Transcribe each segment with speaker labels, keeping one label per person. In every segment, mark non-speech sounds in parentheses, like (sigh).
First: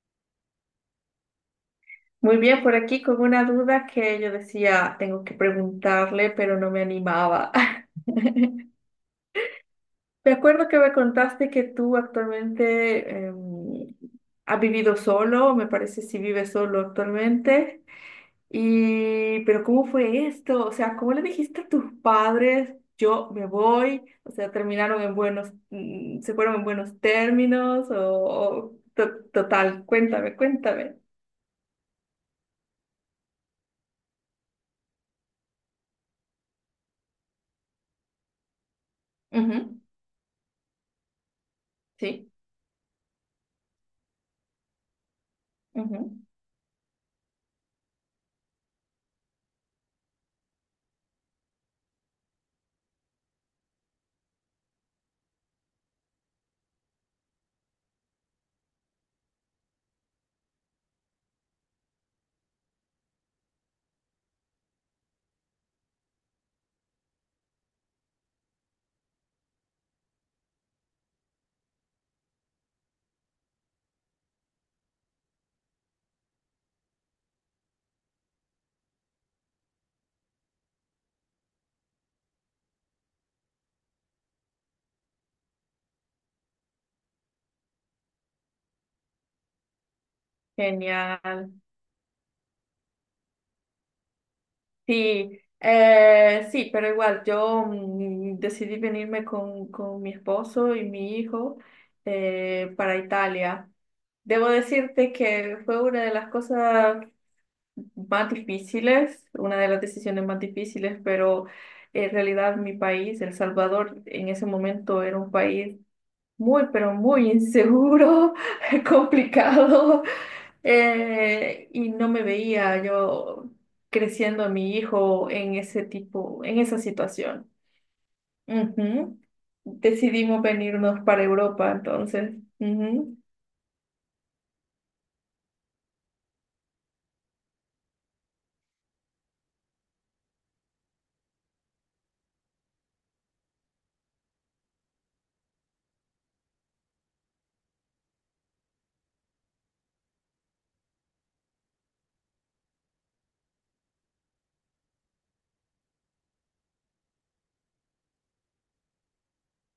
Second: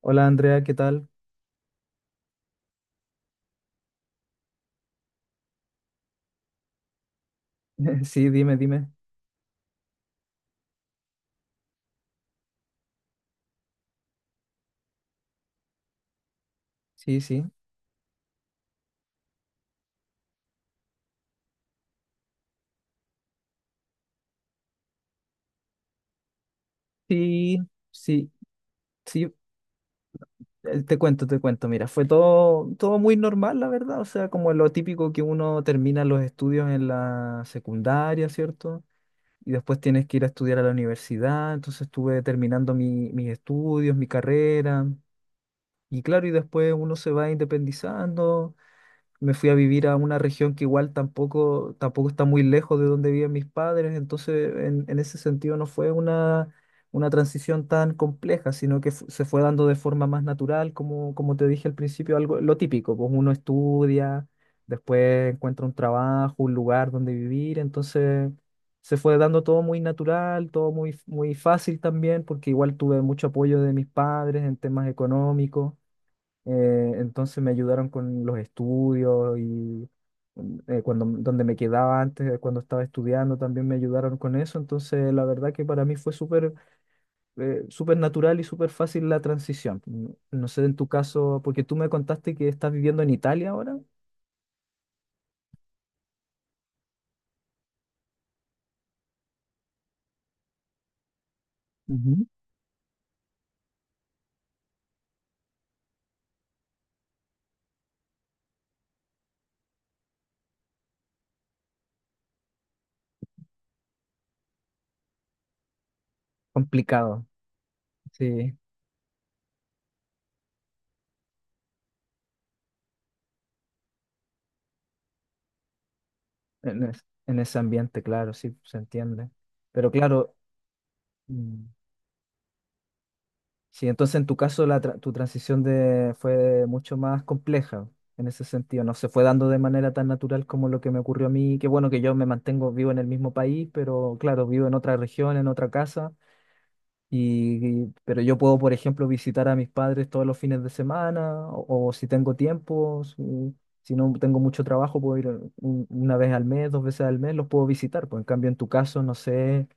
Speaker 1: Hola Andrea, ¿qué tal?
Speaker 2: Muy bien, por aquí con una duda que yo decía, tengo que preguntarle, pero no me animaba. (laughs)
Speaker 1: (laughs) Sí, dime, dime.
Speaker 2: Me acuerdo que me contaste que tú actualmente has vivido solo, me parece si vives solo
Speaker 1: Sí, sí.
Speaker 2: actualmente. Y, pero ¿cómo fue esto? O sea, ¿cómo le dijiste a tus padres, yo me voy? O sea, terminaron en buenos, se fueron en buenos
Speaker 1: Sí,
Speaker 2: términos o,
Speaker 1: sí,
Speaker 2: o to-
Speaker 1: sí.
Speaker 2: total, cuéntame, cuéntame.
Speaker 1: Te cuento, te cuento. Mira, fue todo, todo muy normal, la verdad. O sea, como lo típico que uno termina los estudios en la secundaria, ¿cierto? Y después
Speaker 2: Ujú.
Speaker 1: tienes que ir a estudiar a la universidad. Entonces estuve
Speaker 2: Sí.
Speaker 1: terminando mis estudios, mi carrera. Y claro,
Speaker 2: Ujú.
Speaker 1: y después uno se va independizando. Me fui a vivir a una región que igual tampoco, tampoco está muy lejos de donde viven mis padres, entonces en ese sentido no fue una transición tan compleja, sino que se fue dando de forma más natural, como, como te dije al principio, algo lo típico, pues uno estudia, después encuentra un trabajo, un lugar donde vivir, entonces se fue dando todo muy natural, todo muy, muy fácil también, porque igual tuve mucho apoyo de mis padres en temas económicos. Entonces me ayudaron con los estudios y cuando, donde me quedaba antes, cuando estaba estudiando, también me ayudaron con eso. Entonces, la verdad que para mí fue súper súper natural y súper fácil la transición. No, no sé en tu caso,
Speaker 2: Genial.
Speaker 1: porque tú me contaste que estás viviendo en Italia ahora.
Speaker 2: Sí, sí, pero igual yo decidí venirme con mi esposo y mi hijo
Speaker 1: Ujú.
Speaker 2: para Italia. Debo decirte que fue una de las cosas más difíciles, una de las decisiones más difíciles, pero en realidad mi país, El Salvador, en ese momento era un país muy, pero
Speaker 1: Complicado,
Speaker 2: muy inseguro,
Speaker 1: sí,
Speaker 2: (laughs) complicado, y no me veía yo creciendo a mi hijo en ese tipo, en esa
Speaker 1: en
Speaker 2: situación.
Speaker 1: ese ambiente, claro, sí, se
Speaker 2: Ujú.
Speaker 1: entiende. Pero claro,
Speaker 2: Decidimos venirnos para
Speaker 1: mm,
Speaker 2: Europa, entonces. Ujú.
Speaker 1: sí, entonces en tu caso la tu transición de, fue mucho más compleja en ese sentido. No se fue dando de manera tan natural como lo que me ocurrió a mí. Qué bueno que yo me mantengo vivo en el mismo país, pero claro, vivo en otra región, en otra casa. Pero yo puedo, por ejemplo, visitar a mis padres todos los fines de semana o si tengo tiempo, si, si no tengo mucho trabajo, puedo ir una vez al mes, dos veces al mes, los puedo visitar. Pues en cambio, en tu caso, no sé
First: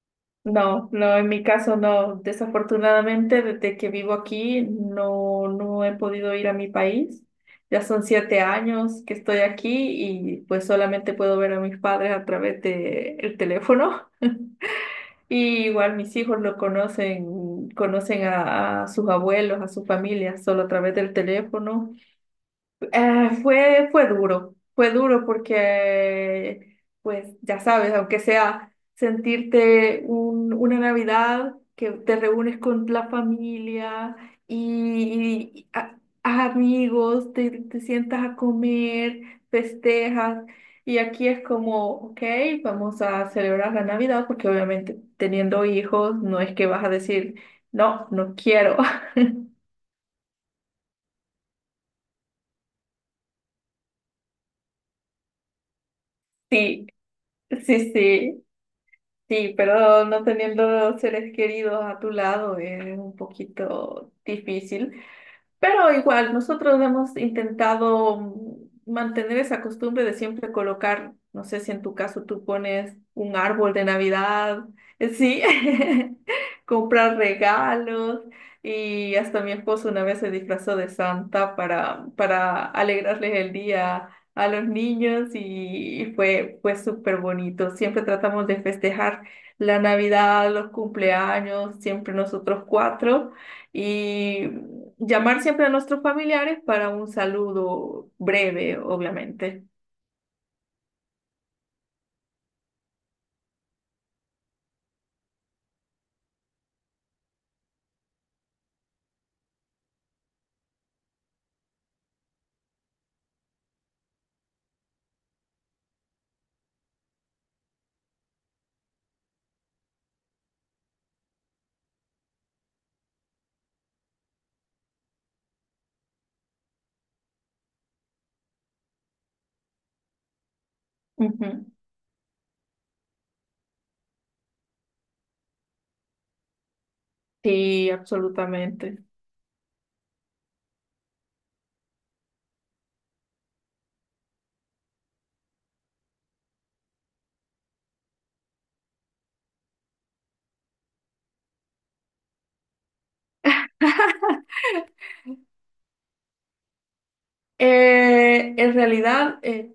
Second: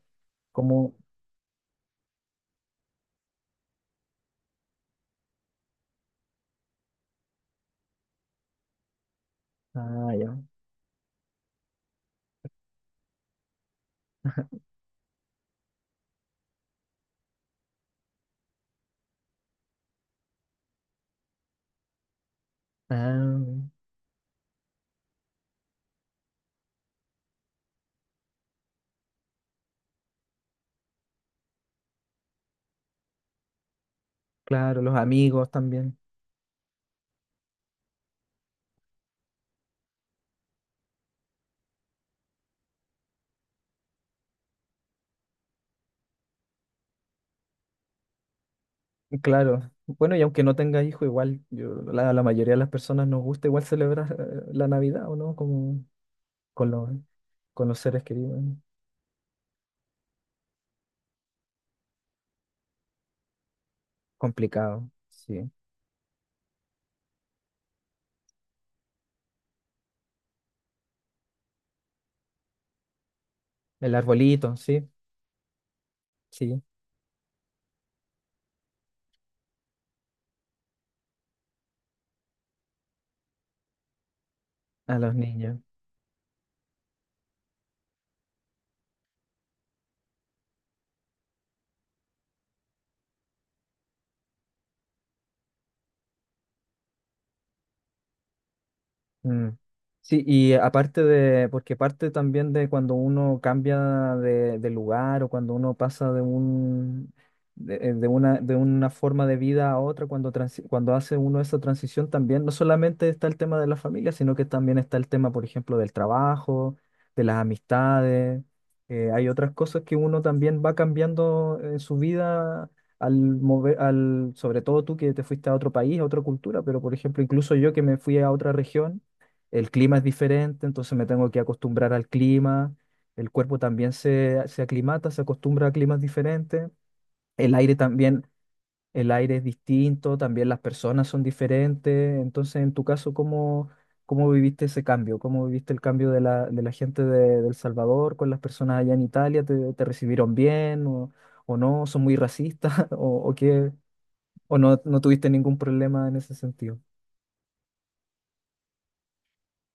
Speaker 2: No,
Speaker 1: cómo...
Speaker 2: no, en mi caso no. Desafortunadamente, desde que vivo aquí, no, no he podido ir a mi país. Ya son 7 años que estoy aquí
Speaker 1: Ah, ya.
Speaker 2: y pues solamente puedo ver a mis padres a través de el teléfono. Y igual mis hijos lo conocen, conocen a sus abuelos, a su familia, solo a través del teléfono.
Speaker 1: Ah,
Speaker 2: Fue, fue duro porque, pues ya sabes, aunque sea sentirte una Navidad que te reúnes con la familia
Speaker 1: claro, los amigos
Speaker 2: y
Speaker 1: también.
Speaker 2: a amigos, te sientas a comer, festejas, y aquí es como, ok, vamos a celebrar la Navidad porque obviamente teniendo hijos no es que vas a decir, no, no quiero. (laughs)
Speaker 1: Claro, bueno, y aunque no tenga hijo, igual yo, la mayoría de las personas nos gusta igual celebrar la Navidad, ¿o no? Como con
Speaker 2: Sí,
Speaker 1: los, con los
Speaker 2: sí,
Speaker 1: seres queridos,
Speaker 2: sí.
Speaker 1: ¿no?
Speaker 2: Sí, pero no teniendo seres queridos a tu lado es un poquito
Speaker 1: Complicado,
Speaker 2: difícil.
Speaker 1: sí.
Speaker 2: Pero igual, nosotros hemos intentado mantener esa costumbre de siempre colocar, no sé si en tu caso tú pones un árbol de
Speaker 1: El arbolito,
Speaker 2: Navidad,
Speaker 1: sí,
Speaker 2: sí, (laughs)
Speaker 1: sí,
Speaker 2: comprar regalos y hasta mi esposo una vez se disfrazó de Santa para alegrarles el día a los
Speaker 1: a los
Speaker 2: niños
Speaker 1: niños.
Speaker 2: y fue, fue súper bonito. Siempre tratamos de festejar la Navidad, los cumpleaños, siempre nosotros cuatro. Y llamar siempre a nuestros familiares para un saludo breve,
Speaker 1: Mm.
Speaker 2: obviamente.
Speaker 1: Sí, y aparte de, porque parte también de cuando uno cambia de lugar o cuando uno pasa de un, de una forma de vida a otra, cuando, cuando hace uno esa transición también, no solamente está el tema de la familia, sino que también está el tema, por ejemplo, del trabajo, de las amistades. Hay otras cosas que uno también va cambiando en su vida al mover, al, sobre todo tú que te fuiste a otro país, a otra cultura, pero por ejemplo, incluso yo que me fui a otra región, el clima es diferente, entonces me tengo que
Speaker 2: Ujú.
Speaker 1: acostumbrar al clima, el cuerpo también se aclimata, se acostumbra a climas diferentes, el aire
Speaker 2: Sí,
Speaker 1: también,
Speaker 2: absolutamente.
Speaker 1: el aire es distinto, también las personas son diferentes, entonces en tu caso, ¿cómo, cómo viviste ese cambio? ¿Cómo viviste el cambio de la gente de El Salvador con las personas allá en Italia? ¿Te, te recibieron bien o no? ¿Son muy racistas (laughs) o qué? ¿O no, no tuviste ningún problema en ese sentido?
Speaker 2: Eh, en realidad, eh,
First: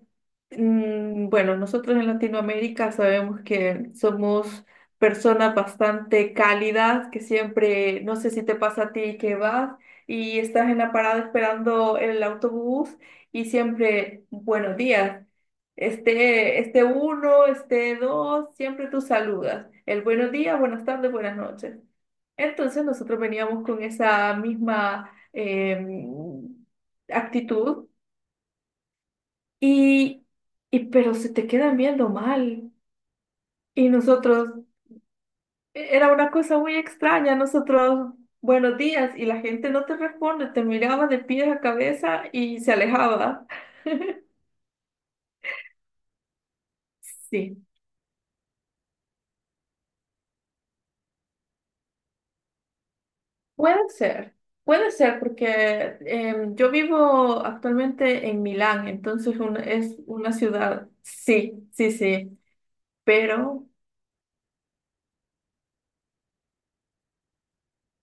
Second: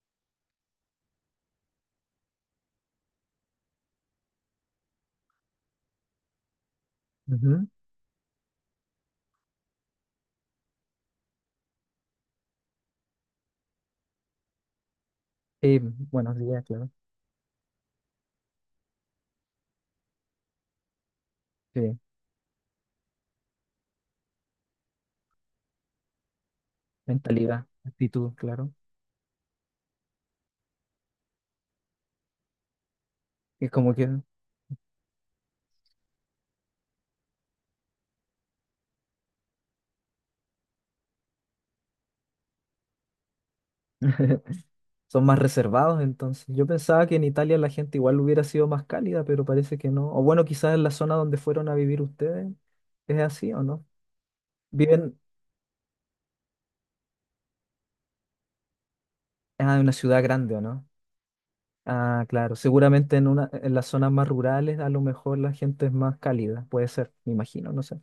Speaker 2: bueno, nosotros en Latinoamérica sabemos que somos personas bastante cálidas, que
Speaker 1: Ujú.
Speaker 2: siempre, no sé si te pasa a ti que vas y estás en la parada esperando el autobús y siempre, buenos días.
Speaker 1: Sí, buenos
Speaker 2: Este,
Speaker 1: días,
Speaker 2: este
Speaker 1: claro.
Speaker 2: uno, este dos, siempre tú saludas. El buenos días, buenas tardes, buenas noches.
Speaker 1: Sí.
Speaker 2: Entonces nosotros veníamos con esa misma
Speaker 1: Mentalidad,
Speaker 2: actitud
Speaker 1: actitud, claro.
Speaker 2: y, y pero se te quedan viendo mal.
Speaker 1: Y
Speaker 2: Y
Speaker 1: como que
Speaker 2: nosotros, era una cosa muy extraña, nosotros, buenos días, y la gente no te responde, te miraba de pies a cabeza y se alejaba.
Speaker 1: (laughs) son más reservados entonces. Yo pensaba que en Italia
Speaker 2: Sí,
Speaker 1: la gente igual hubiera sido más cálida, pero parece que no. O bueno, quizás en la zona donde fueron a vivir ustedes, ¿es así o no?
Speaker 2: puede ser, puede ser,
Speaker 1: Viven,
Speaker 2: porque yo vivo actualmente en Milán, entonces
Speaker 1: ah, en una
Speaker 2: es
Speaker 1: ciudad
Speaker 2: una
Speaker 1: grande, ¿o no?
Speaker 2: ciudad, sí, sí,
Speaker 1: Ah,
Speaker 2: sí,
Speaker 1: claro. Seguramente en una,
Speaker 2: pero…
Speaker 1: en las zonas más rurales a lo mejor la gente es más cálida. Puede ser, me imagino, no sé.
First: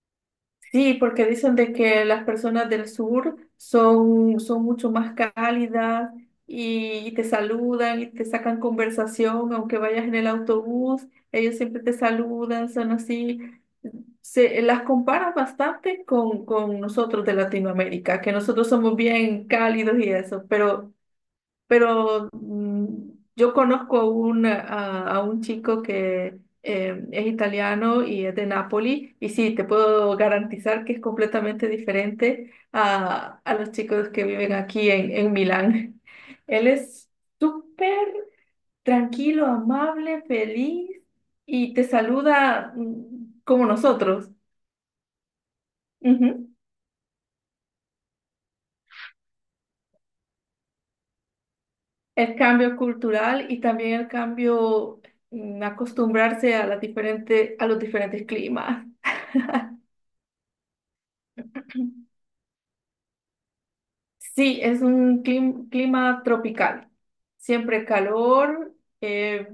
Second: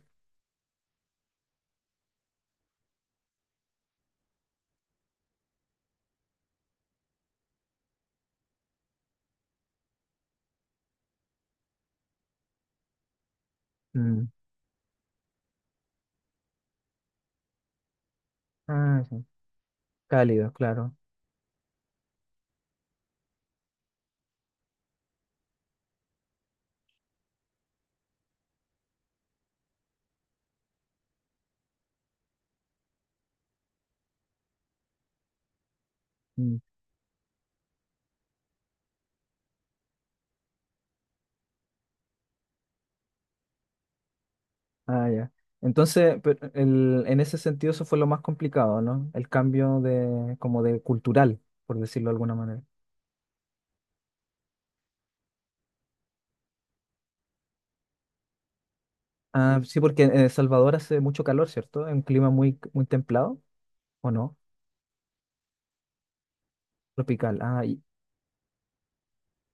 Speaker 2: Sí, porque dicen de que las personas del sur son, son mucho más cálidas y te saludan y te sacan conversación, aunque vayas en el autobús, ellos siempre te saludan, son así.
Speaker 1: Mm.
Speaker 2: Se, las comparan bastante con nosotros de Latinoamérica, que nosotros somos
Speaker 1: Ah, sí.
Speaker 2: bien cálidos y eso,
Speaker 1: Cálido,
Speaker 2: pero
Speaker 1: claro.
Speaker 2: pero mm, yo conozco a un chico que es italiano y es de Nápoli, y sí, te puedo garantizar que es completamente diferente a los chicos que viven aquí en Milán. (laughs)
Speaker 1: Mm.
Speaker 2: Él es súper tranquilo, amable, feliz y te saluda como nosotros.
Speaker 1: Ah, ya. Entonces, pero
Speaker 2: Ujú.
Speaker 1: en ese sentido eso fue lo más complicado, ¿no? El cambio de, como de cultural, por decirlo de alguna
Speaker 2: El
Speaker 1: manera.
Speaker 2: cambio cultural y también el cambio en acostumbrarse a las diferentes, a los diferentes climas.
Speaker 1: Ah, sí, porque en El Salvador hace mucho calor, ¿cierto? Es un
Speaker 2: (laughs)
Speaker 1: clima muy, muy templado, ¿o no?
Speaker 2: Sí, es un clima tropical.
Speaker 1: Tropical. Ah, y-
Speaker 2: Siempre calor, eh,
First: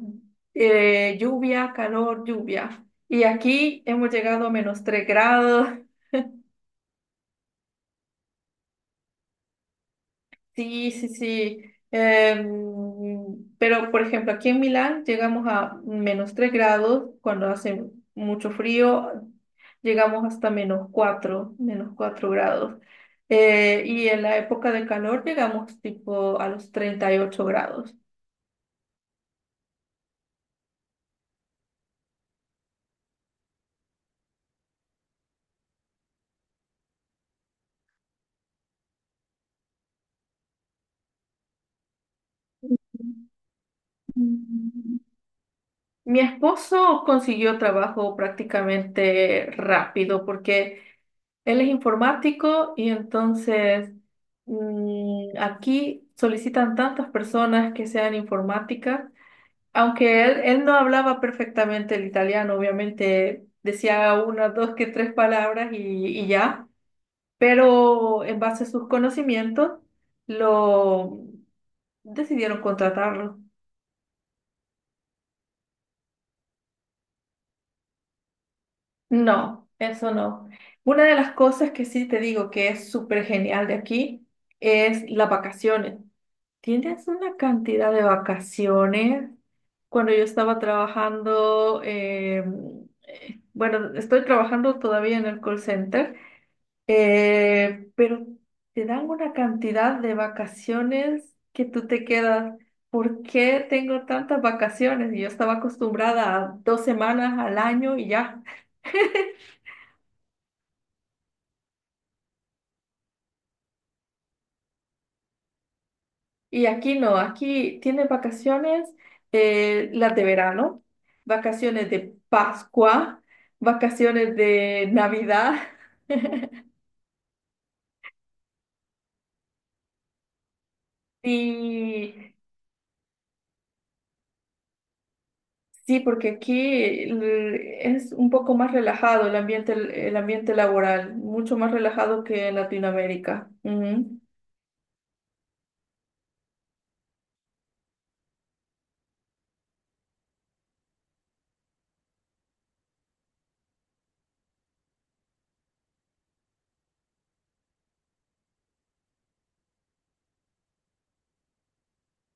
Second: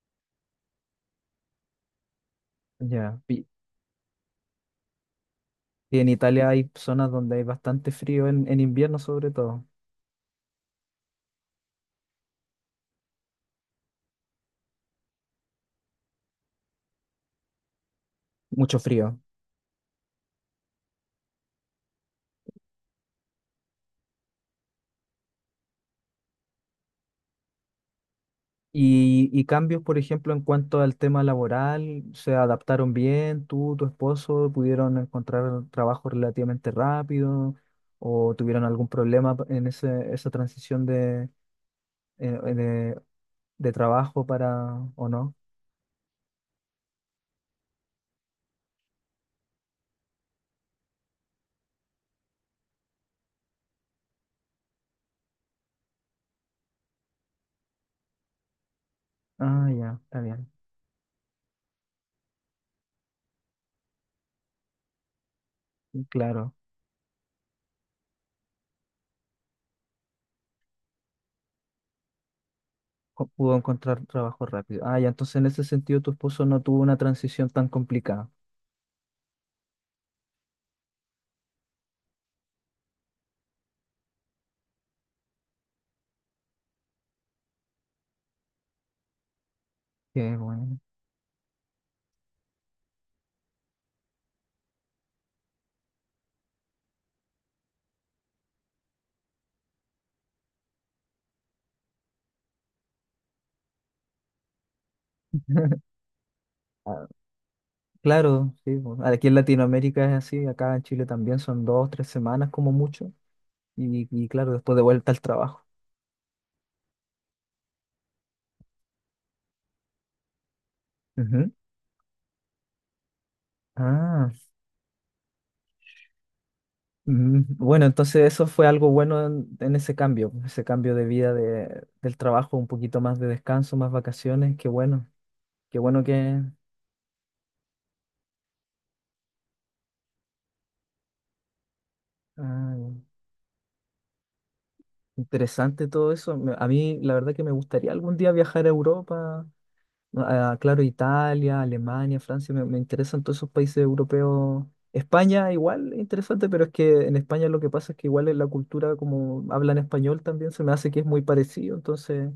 Speaker 2: lluvia, calor, lluvia.
Speaker 1: ya.
Speaker 2: Y aquí hemos llegado a -3 grados.
Speaker 1: Y en Italia hay zonas donde hay bastante frío en invierno, sobre todo.
Speaker 2: Sí, sí, sí. Em, pero, por ejemplo, aquí en Milán llegamos a -3 grados cuando hace mucho
Speaker 1: Mucho
Speaker 2: frío,
Speaker 1: frío.
Speaker 2: llegamos hasta -4, -4 grados. Y en la época de calor llegamos tipo a los 38 grados.
Speaker 1: Y cambios, por ejemplo, en cuanto al tema laboral, ¿se adaptaron bien? ¿Tú, tu esposo, pudieron encontrar trabajo relativamente rápido? ¿O tuvieron algún problema en ese, esa transición eh, eh, de, de trabajo para o no?
Speaker 2: Mi esposo consiguió trabajo prácticamente rápido porque él es informático y entonces aquí solicitan tantas personas que sean informáticas,
Speaker 1: Ah, ya, está
Speaker 2: aunque
Speaker 1: bien.
Speaker 2: él no hablaba perfectamente el italiano, obviamente decía una, dos, que tres palabras
Speaker 1: Y
Speaker 2: y
Speaker 1: claro,
Speaker 2: ya, pero en base a sus conocimientos lo decidieron contratarlo.
Speaker 1: pudo encontrar trabajo rápido. Ah, ya, entonces en ese sentido tu esposo no tuvo una transición tan complicada.
Speaker 2: No, eso no. Una de las cosas que sí te digo que es súper genial de aquí es las vacaciones. Tienes una cantidad de vacaciones. Cuando yo
Speaker 1: Qué
Speaker 2: estaba
Speaker 1: bueno.
Speaker 2: trabajando, bueno, estoy trabajando todavía en el call center, pero te dan una cantidad de vacaciones que tú te quedas. ¿Por qué tengo tantas vacaciones? Y yo estaba
Speaker 1: (laughs)
Speaker 2: acostumbrada a dos semanas al año y ya.
Speaker 1: Claro, sí, pues, aquí en Latinoamérica es así, acá en Chile también son dos, tres semanas como mucho, y claro, después de vuelta al trabajo.
Speaker 2: Y aquí no, aquí tienen vacaciones, las de verano,
Speaker 1: Ujú.
Speaker 2: vacaciones de Pascua,
Speaker 1: Ah,
Speaker 2: vacaciones de Navidad. (laughs)
Speaker 1: bueno, entonces eso fue algo bueno en ese cambio de vida de, del
Speaker 2: Y
Speaker 1: trabajo, un poquito más de descanso, más vacaciones, qué
Speaker 2: sí,
Speaker 1: bueno
Speaker 2: porque
Speaker 1: que...
Speaker 2: aquí es un poco más relajado el ambiente laboral, mucho más relajado que en
Speaker 1: Ah,
Speaker 2: Latinoamérica. Ujú.
Speaker 1: interesante todo eso. A mí la verdad que me gustaría algún día viajar a Europa. Ah, claro, Italia, Alemania, Francia, me interesan todos esos países europeos. España igual, es interesante, pero es que en España lo que pasa es que igual en la cultura, como hablan español también, se me hace que es muy parecido, entonces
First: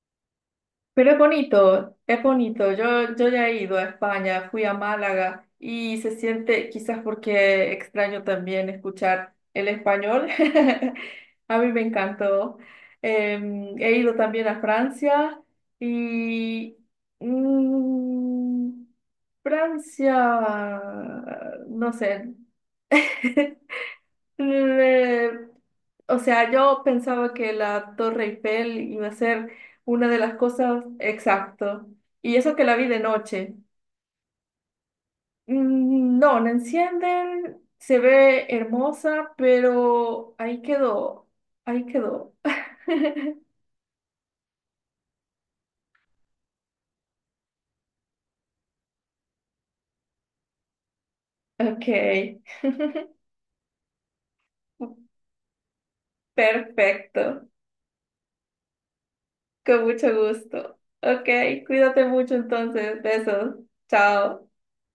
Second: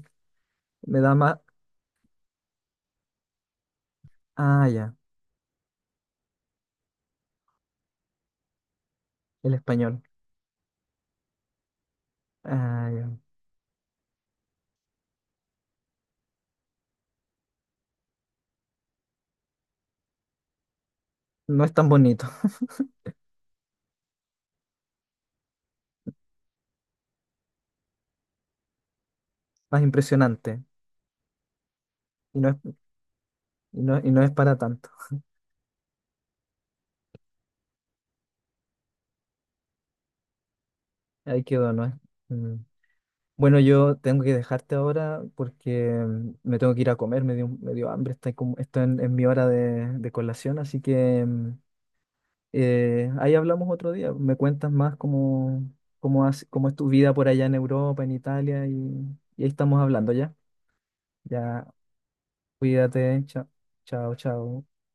Speaker 1: me
Speaker 2: Pero
Speaker 1: da
Speaker 2: es
Speaker 1: más...
Speaker 2: bonito, es bonito. Yo ya he ido a España, fui
Speaker 1: Ah,
Speaker 2: a
Speaker 1: ya,
Speaker 2: Málaga y se siente, quizás porque extraño también escuchar
Speaker 1: el
Speaker 2: el
Speaker 1: español.
Speaker 2: español. (laughs) A mí me encantó.
Speaker 1: Ah, ya.
Speaker 2: Em, he ido también a Francia y mm, Francia,
Speaker 1: No es tan
Speaker 2: no
Speaker 1: bonito,
Speaker 2: sé.
Speaker 1: (laughs)
Speaker 2: (laughs) Mm, Eh, o sea, yo pensaba que la Torre Eiffel iba a ser
Speaker 1: más
Speaker 2: una de las
Speaker 1: impresionante,
Speaker 2: cosas exacto. Y
Speaker 1: y no
Speaker 2: eso que
Speaker 1: es,
Speaker 2: la vi de noche.
Speaker 1: y no es para tanto.
Speaker 2: No, la encienden, se ve hermosa, pero ahí quedó,
Speaker 1: Ahí quedó, ¿no
Speaker 2: ahí
Speaker 1: es?
Speaker 2: quedó. (laughs)
Speaker 1: Bueno, yo tengo que dejarte ahora porque me tengo que ir a comer, me dio hambre, estoy, como, estoy en mi hora de colación, así que
Speaker 2: Ok,
Speaker 1: ahí hablamos otro día. Me cuentas más cómo, cómo, cómo es tu vida por allá
Speaker 2: perfecto,
Speaker 1: en Europa, en Italia, y ahí estamos
Speaker 2: con
Speaker 1: hablando
Speaker 2: mucho
Speaker 1: ya.
Speaker 2: gusto. Ok,
Speaker 1: Ya,
Speaker 2: cuídate mucho entonces,
Speaker 1: cuídate, chao,
Speaker 2: besos,
Speaker 1: chao,
Speaker 2: chao.
Speaker 1: chao.